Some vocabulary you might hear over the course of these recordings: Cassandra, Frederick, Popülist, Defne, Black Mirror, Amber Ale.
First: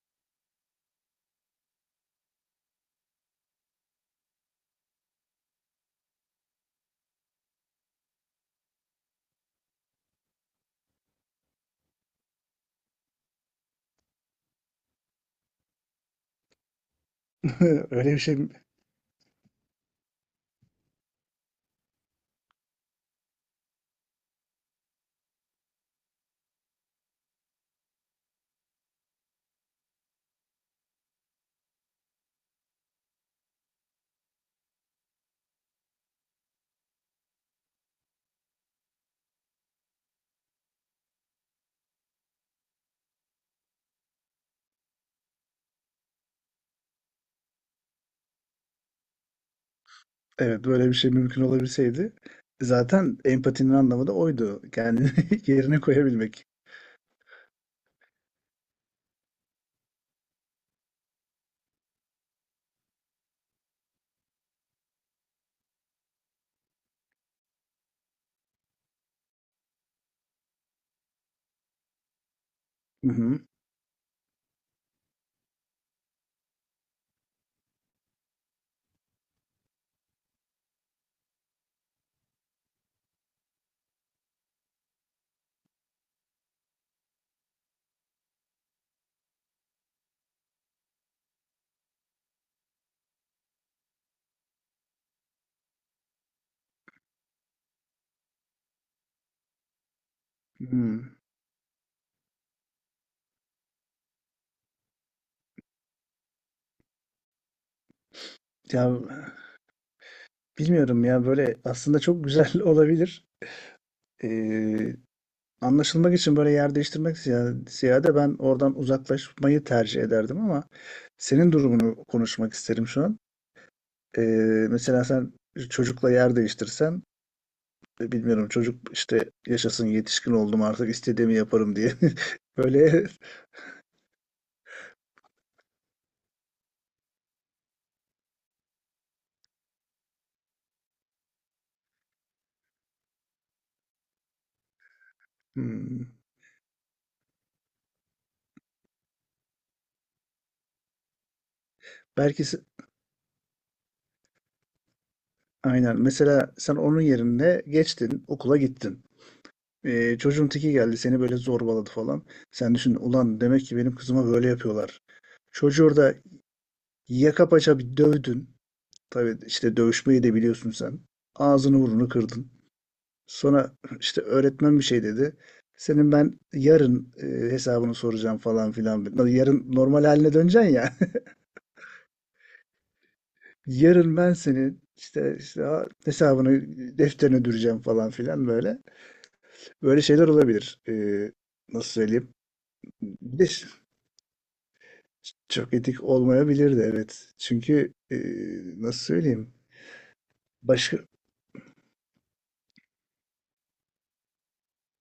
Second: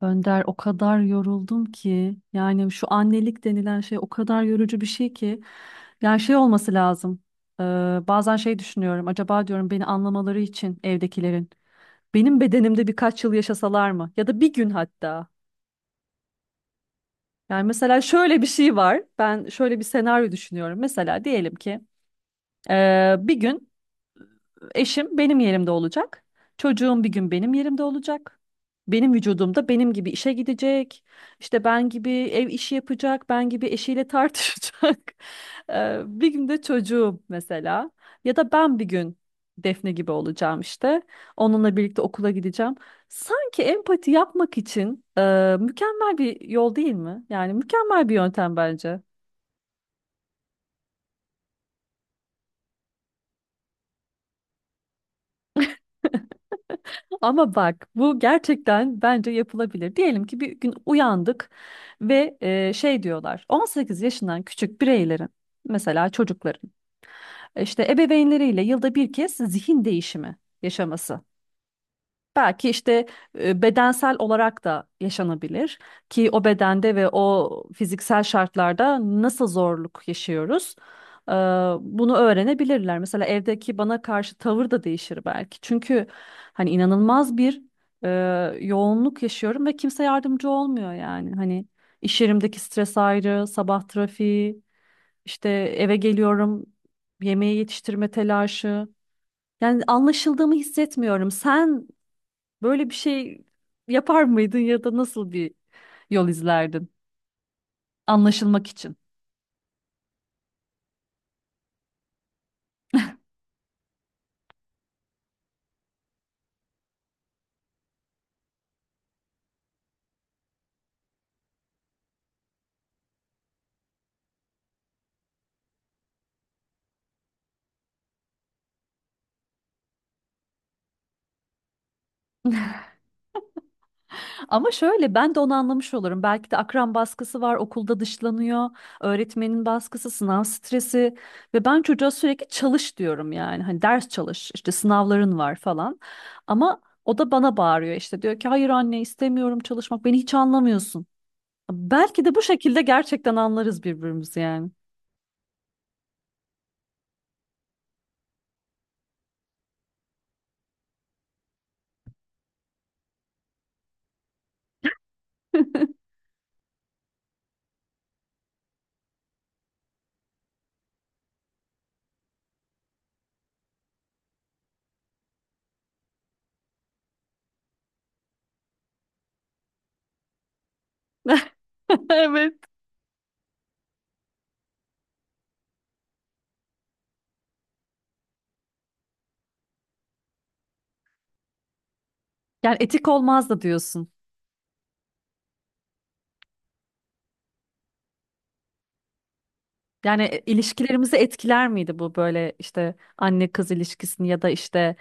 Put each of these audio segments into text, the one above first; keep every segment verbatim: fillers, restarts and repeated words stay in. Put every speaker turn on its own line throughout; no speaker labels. Önder, o kadar yoruldum ki yani şu annelik denilen şey o kadar yorucu bir şey ki. Yani şey olması lazım. Ee, Bazen şey düşünüyorum, acaba diyorum beni anlamaları için evdekilerin benim bedenimde birkaç yıl yaşasalar mı ya da bir gün hatta. Yani mesela
Öyle bir şey
şöyle bir şey var, ben şöyle bir senaryo düşünüyorum, mesela diyelim ki ee, bir gün eşim benim yerimde olacak. Çocuğum bir gün benim yerimde olacak. Benim vücudumda benim gibi işe gidecek. İşte ben gibi ev işi yapacak. Ben gibi eşiyle tartışacak. Eee, bir gün de çocuğum mesela. Ya da ben bir gün Defne gibi olacağım işte. Onunla birlikte okula gideceğim. Sanki empati yapmak için eee, mükemmel bir yol değil mi? Yani mükemmel bir yöntem bence.
evet, böyle bir şey mümkün olabilseydi zaten empatinin anlamı da oydu. Kendini yerine koyabilmek.
Ama bak, bu gerçekten bence yapılabilir. Diyelim ki bir gün uyandık ve e, şey diyorlar, on sekiz yaşından küçük bireylerin, mesela çocukların, işte ebeveynleriyle yılda bir kez zihin değişimi yaşaması. Belki işte
Hı hı.
e, bedensel olarak da yaşanabilir, ki o bedende ve o fiziksel şartlarda nasıl zorluk yaşıyoruz, e, bunu öğrenebilirler. Mesela evdeki bana karşı tavır da değişir belki. Çünkü hani inanılmaz bir e, yoğunluk yaşıyorum ve kimse yardımcı olmuyor yani. Hani iş yerimdeki stres ayrı, sabah trafiği, işte eve geliyorum, yemeği yetiştirme telaşı. Yani anlaşıldığımı
Hı.
hissetmiyorum. Sen böyle bir şey yapar mıydın ya da nasıl bir yol izlerdin? Anlaşılmak
Ya,
için.
bilmiyorum ya, böyle aslında çok güzel olabilir. Ee, Anlaşılmak için böyle yer değiştirmek ziya- ziyade ben oradan uzaklaşmayı tercih ederdim ama senin durumunu konuşmak isterim şu an. Ee, Mesela sen çocukla yer değiştirsen, e, bilmiyorum, çocuk işte yaşasın, yetişkin oldum artık istediğimi yaparım diye. Böyle.
Ama şöyle, ben de onu anlamış olurum. Belki de akran baskısı var, okulda dışlanıyor, öğretmenin baskısı, sınav stresi ve ben çocuğa sürekli çalış diyorum yani. Hani ders çalış, işte sınavların var falan.
Hmm.
Ama o da bana bağırıyor, işte diyor ki hayır anne istemiyorum çalışmak, beni hiç anlamıyorsun. Belki de bu
Belki se-
şekilde gerçekten anlarız birbirimizi yani.
aynen. Mesela sen onun yerine geçtin, okula gittin. Ee, çocuğun teki geldi, seni böyle zorbaladı falan. Sen düşün, ulan demek ki benim kızıma böyle yapıyorlar. Çocuğu orada yaka paça bir dövdün. Tabii işte dövüşmeyi de biliyorsun sen. Ağzını burnunu kırdın. Sonra işte öğretmen bir şey dedi. Senin ben yarın e, hesabını soracağım falan filan. Yarın normal haline döneceksin ya.
Evet.
Yarın ben senin işte, işte ha- hesabını defterine düreceğim falan filan böyle. Böyle şeyler olabilir. Ee, nasıl söyleyeyim?
Yani etik
Bir de
olmaz da
ş-
diyorsun.
Çok etik olmayabilir de evet. Çünkü ee, nasıl söyleyeyim?
Yani e,
Başka
ilişkilerimizi etkiler miydi bu, böyle işte anne kız ilişkisini ya da işte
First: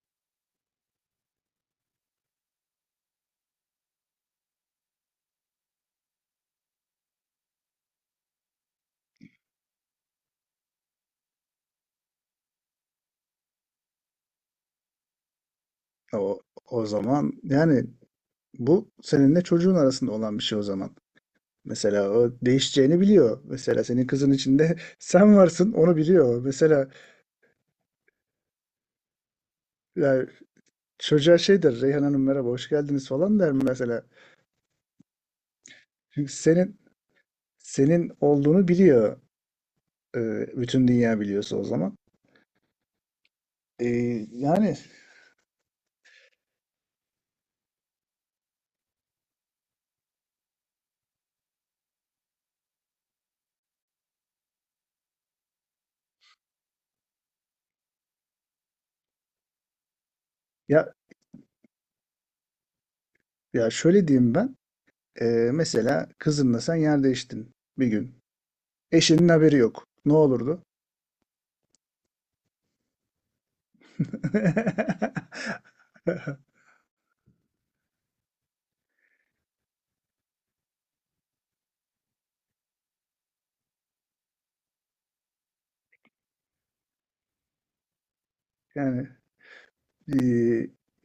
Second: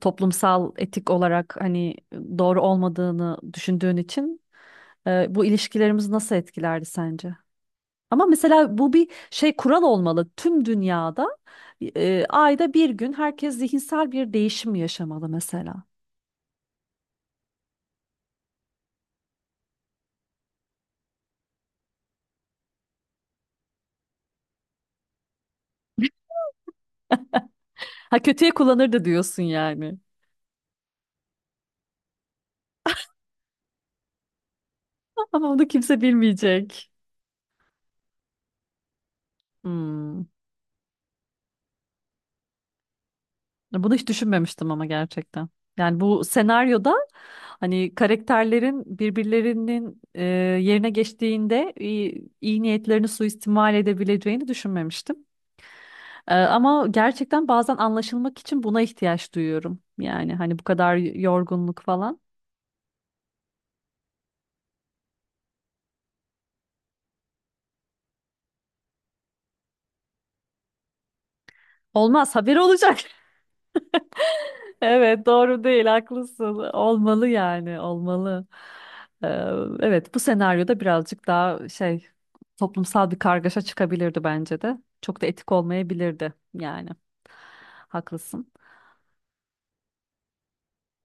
toplumsal etik olarak hani doğru olmadığını düşündüğün için e, bu ilişkilerimizi nasıl etkilerdi sence? Ama mesela bu bir şey kural olmalı. Tüm dünyada e, ayda bir gün herkes zihinsel bir değişim yaşamalı mesela.
o, o zaman yani bu seninle çocuğun arasında olan bir şey o zaman. Mesela o değişeceğini biliyor. Mesela senin kızın içinde sen varsın, onu biliyor. Mesela
Ha, kötüye kullanırdı diyorsun yani.
yani çocuğa şey der, Reyhan Hanım merhaba hoş geldiniz falan der mesela.
Ama onu kimse
Çünkü senin
bilmeyecek.
senin olduğunu biliyor. e,
Hmm.
Bütün dünya biliyorsa o zaman. E,
Bunu hiç düşünmemiştim
yani
ama gerçekten. Yani bu senaryoda hani karakterlerin birbirlerinin e, yerine geçtiğinde iyi, iyi niyetlerini suistimal edebileceğini düşünmemiştim. E, ama gerçekten bazen anlaşılmak için buna ihtiyaç duyuyorum. Yani hani bu
ya,
kadar yorgunluk falan.
ya şöyle diyeyim ben. e, Mesela kızınla sen yer değiştin bir gün. Eşinin haberi yok. Ne olurdu?
Olmaz, haberi olacak. Evet, doğru değil, haklısın. Olmalı yani, olmalı. Ee, evet, bu senaryoda birazcık daha şey, toplumsal bir kargaşa çıkabilirdi bence de. Çok da etik olmayabilirdi yani. Haklısın.
Yani e,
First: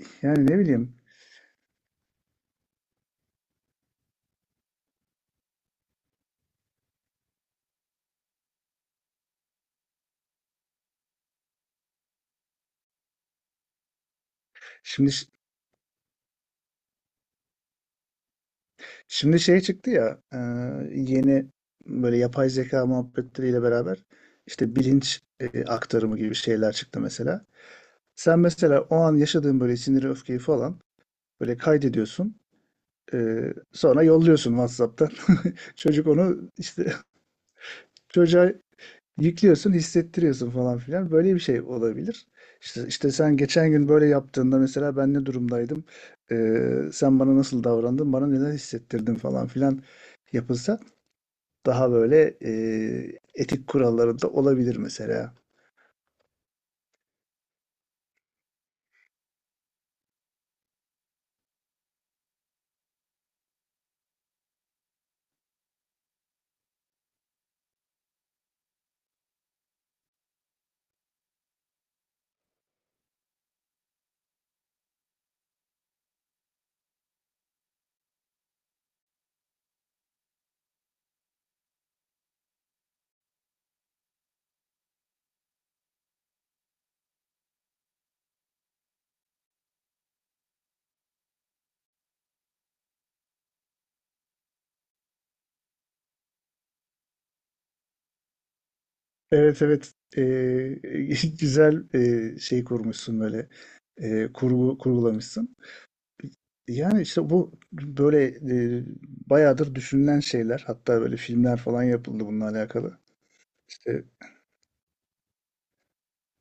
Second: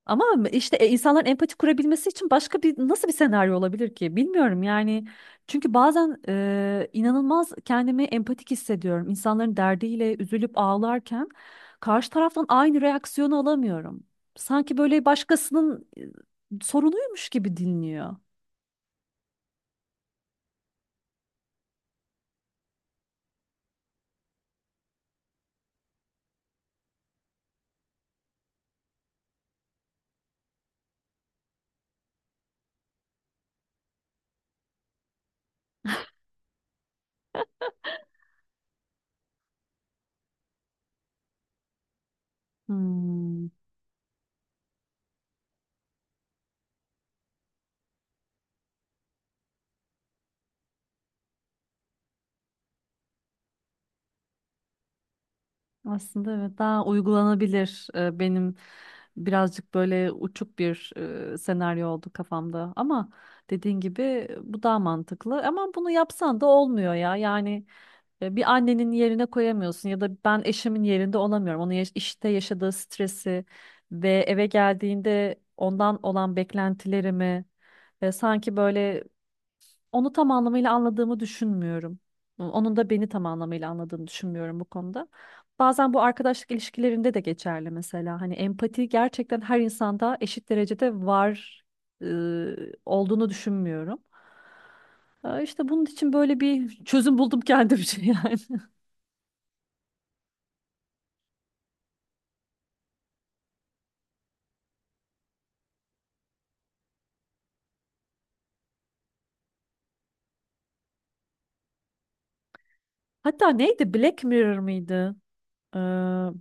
Ama
yani ne
işte e,
bileyim.
insanların empati kurabilmesi için başka bir, nasıl bir senaryo olabilir ki? Bilmiyorum yani. Çünkü bazen e, inanılmaz kendimi empatik hissediyorum. İnsanların derdiyle üzülüp ağlarken karşı taraftan aynı reaksiyonu alamıyorum. Sanki böyle
Şimdi
başkasının e, sorunuymuş gibi dinliyor.
şimdi şey çıktı ya, e, yeni, böyle yapay zeka muhabbetleriyle beraber işte bilinç, e, aktarımı gibi şeyler çıktı mesela. Sen mesela o an yaşadığın böyle siniri, öfkeyi falan böyle kaydediyorsun. Ee, sonra yolluyorsun WhatsApp'tan. Çocuk onu işte çocuğa yüklüyorsun, hissettiriyorsun falan filan. Böyle bir şey olabilir. İşte, işte sen
Hmm.
geçen gün böyle yaptığında mesela ben ne durumdaydım? Ee, sen bana nasıl davrandın? Bana neler hissettirdin falan filan yapılsa daha böyle e, etik kurallarında olabilir mesela.
Aslında evet, daha uygulanabilir e, benim, birazcık böyle uçuk bir e, senaryo oldu kafamda ama dediğin gibi e, bu daha mantıklı ama bunu yapsan da olmuyor ya yani. E, bir annenin yerine koyamıyorsun ya da ben eşimin yerinde olamıyorum, onun yaş- işte yaşadığı stresi ve eve geldiğinde ondan olan beklentilerimi, e, sanki böyle onu tam anlamıyla anladığımı düşünmüyorum. Onun da beni tam anlamıyla anladığını düşünmüyorum bu konuda. Bazen bu arkadaşlık ilişkilerinde de geçerli mesela. Hani empati gerçekten her insanda eşit derecede var e, olduğunu düşünmüyorum. E, İşte bunun için böyle bir çözüm buldum kendimce. Yani.
Evet, evet. Ee, güzel e, şey kurmuşsun, böyle e, kurgu kurgulamışsın. Yani işte bu böyle e, bayağıdır düşünülen şeyler. Hatta böyle filmler falan yapıldı bununla alakalı.
Hatta neydi?
İşte
Black Mirror mıydı? Ee,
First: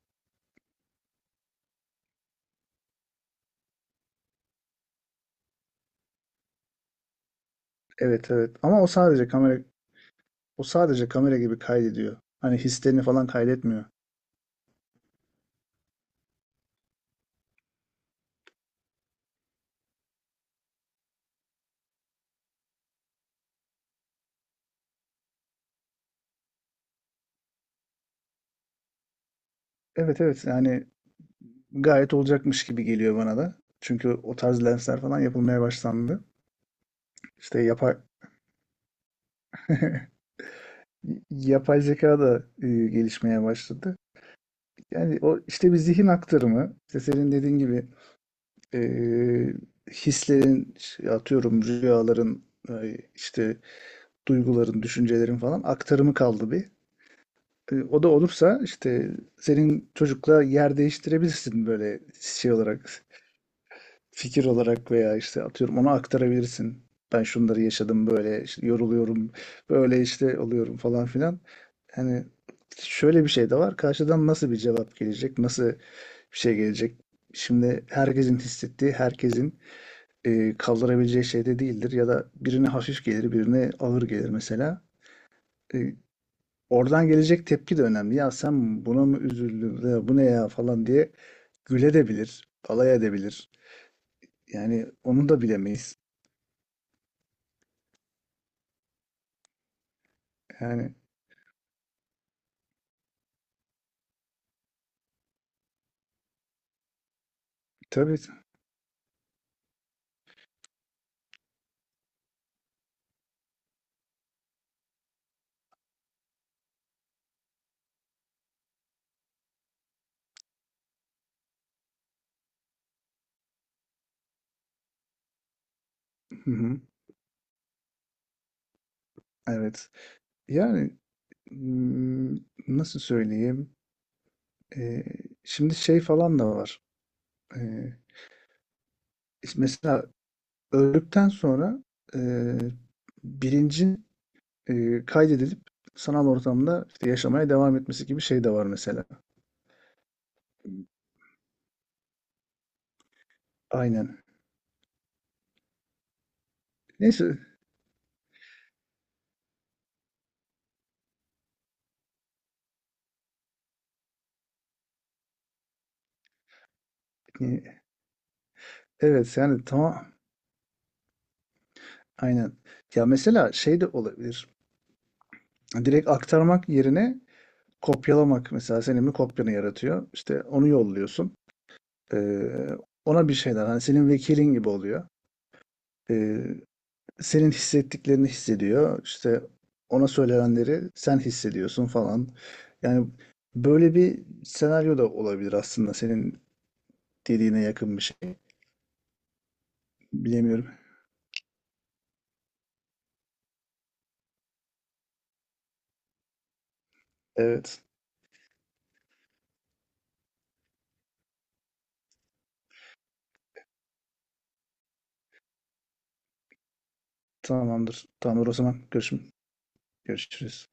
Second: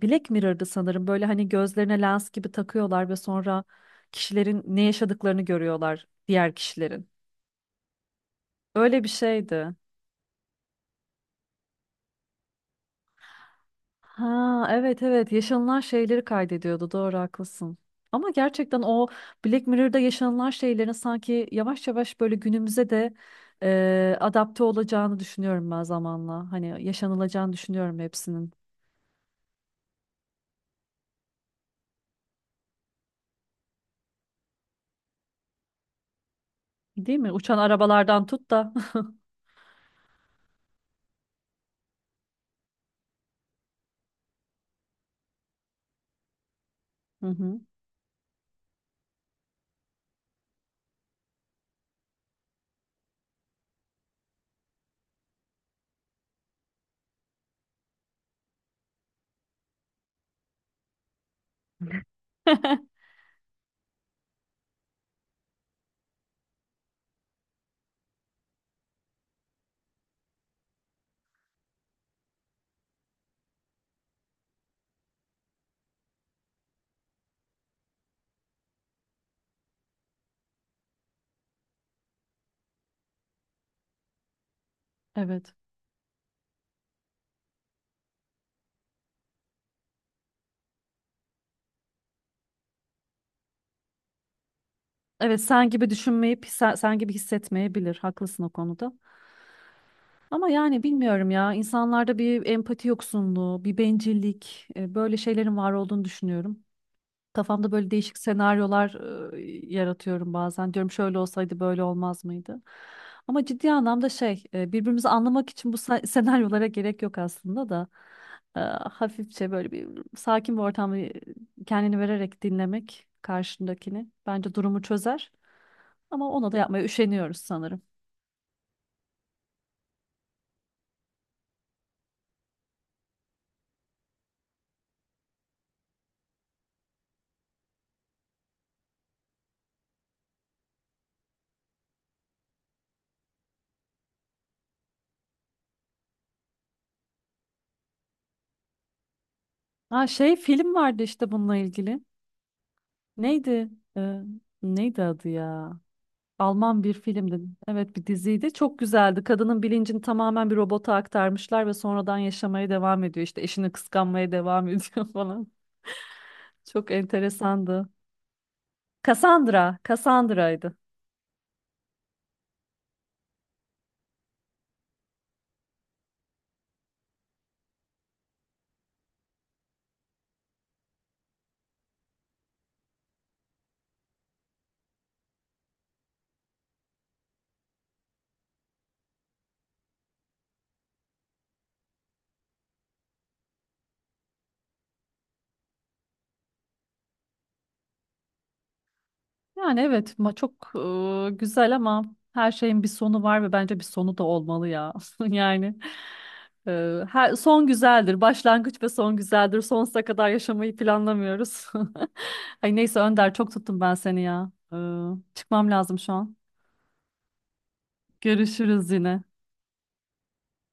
Black Mirror'dı sanırım. Böyle hani gözlerine lens gibi takıyorlar ve sonra kişilerin ne yaşadıklarını görüyorlar, diğer kişilerin.
evet, evet, ama o
Öyle bir
sadece kamera,
şeydi.
o sadece kamera gibi kaydediyor. Hani hislerini falan kaydetmiyor.
Ha evet, evet, yaşanılan şeyleri kaydediyordu, doğru, haklısın. Ama gerçekten o Black Mirror'da yaşanılan şeylerin sanki yavaş yavaş böyle günümüze de e, adapte olacağını düşünüyorum ben zamanla. Hani yaşanılacağını düşünüyorum hepsinin.
Evet, evet, yani gayet olacakmış gibi geliyor bana da. Çünkü o tarz lensler falan yapılmaya başlandı.
Değil mi? Uçan
İşte yapay
arabalardan tut da.
yapay zeka da e, gelişmeye başladı. Yani o işte bir zihin aktarımı, işte
Hı
senin dediğin
hı.
gibi e, hislerin, işte atıyorum rüyaların, e, işte duyguların, düşüncelerin falan aktarımı kaldı bir. E, o da olursa işte senin çocukla yer değiştirebilirsin, böyle şey olarak, fikir olarak veya işte atıyorum ona aktarabilirsin. Ben şunları yaşadım, böyle işte yoruluyorum, böyle işte oluyorum falan filan. Hani şöyle bir şey de var. Karşıdan nasıl bir cevap gelecek, nasıl bir şey gelecek? Şimdi herkesin hissettiği, herkesin e, kaldırabileceği şeyde değildir, ya da birine hafif gelir, birine ağır gelir mesela.
Evet.
E, Oradan gelecek tepki de önemli. Ya sen buna mı üzüldün, ya bu ne ya falan diye güledebilir, alay edebilir. Yani onu
Evet,
da
sen gibi
bilemeyiz.
düşünmeyip sen, sen gibi hissetmeyebilir. Haklısın o konuda. Ama yani
Yani
bilmiyorum ya, insanlarda bir empati yoksunluğu, bir bencillik, e, böyle şeylerin var olduğunu düşünüyorum. Kafamda böyle değişik
tabii.
senaryolar e, yaratıyorum bazen. Diyorum şöyle olsaydı böyle olmaz mıydı? Ama ciddi anlamda şey, e, birbirimizi anlamak için bu sa- senaryolara gerek yok aslında da. E, Hafifçe böyle bir, sakin bir ortamda kendini vererek dinlemek karşındakini bence durumu çözer. Ama ona
Hı
da
hı,
yapmaya üşeniyoruz sanırım.
evet. Yani hmm, nasıl söyleyeyim? E, Şimdi şey falan da var. E, Mesela öldükten sonra e, bilincin e, kaydedilip sanal ortamda işte yaşamaya devam etmesi gibi şey de var mesela.
Ha, şey film vardı işte bununla ilgili. Neydi?
Aynen.
Ee, Neydi adı ya? Alman bir
Neyse.
filmdi. Evet, bir diziydi. Çok güzeldi. Kadının bilincini tamamen bir robota aktarmışlar ve sonradan yaşamaya devam ediyor. İşte eşini kıskanmaya devam ediyor falan. Çok
e,
enteresandı.
Evet yani
Cassandra.
tamam.
Cassandra'ydı.
Aynen. Ya mesela şey de olabilir. Direkt aktarmak yerine kopyalamak, mesela senin bir kopyanı yaratıyor. İşte onu yolluyorsun. Ee, Ona bir şeyler, hani senin vekilin gibi oluyor. Ee, Senin hissettiklerini hissediyor. İşte ona söylenenleri sen hissediyorsun falan. Yani böyle bir senaryo da olabilir, aslında senin dediğine yakın bir şey.
Yani evet ma çok
Bilemiyorum.
e, güzel ama her şeyin bir sonu var ve bence bir sonu da olmalı ya. Yani e, her, son
Evet.
güzeldir. Başlangıç ve son güzeldir. Sonsuza kadar yaşamayı planlamıyoruz. Ay neyse Önder, çok tuttum ben seni ya. E, çıkmam lazım şu an.
Tamamdır. Tamamdır o zaman.
Görüşürüz yine.
Görüşüm. Görüşürüz.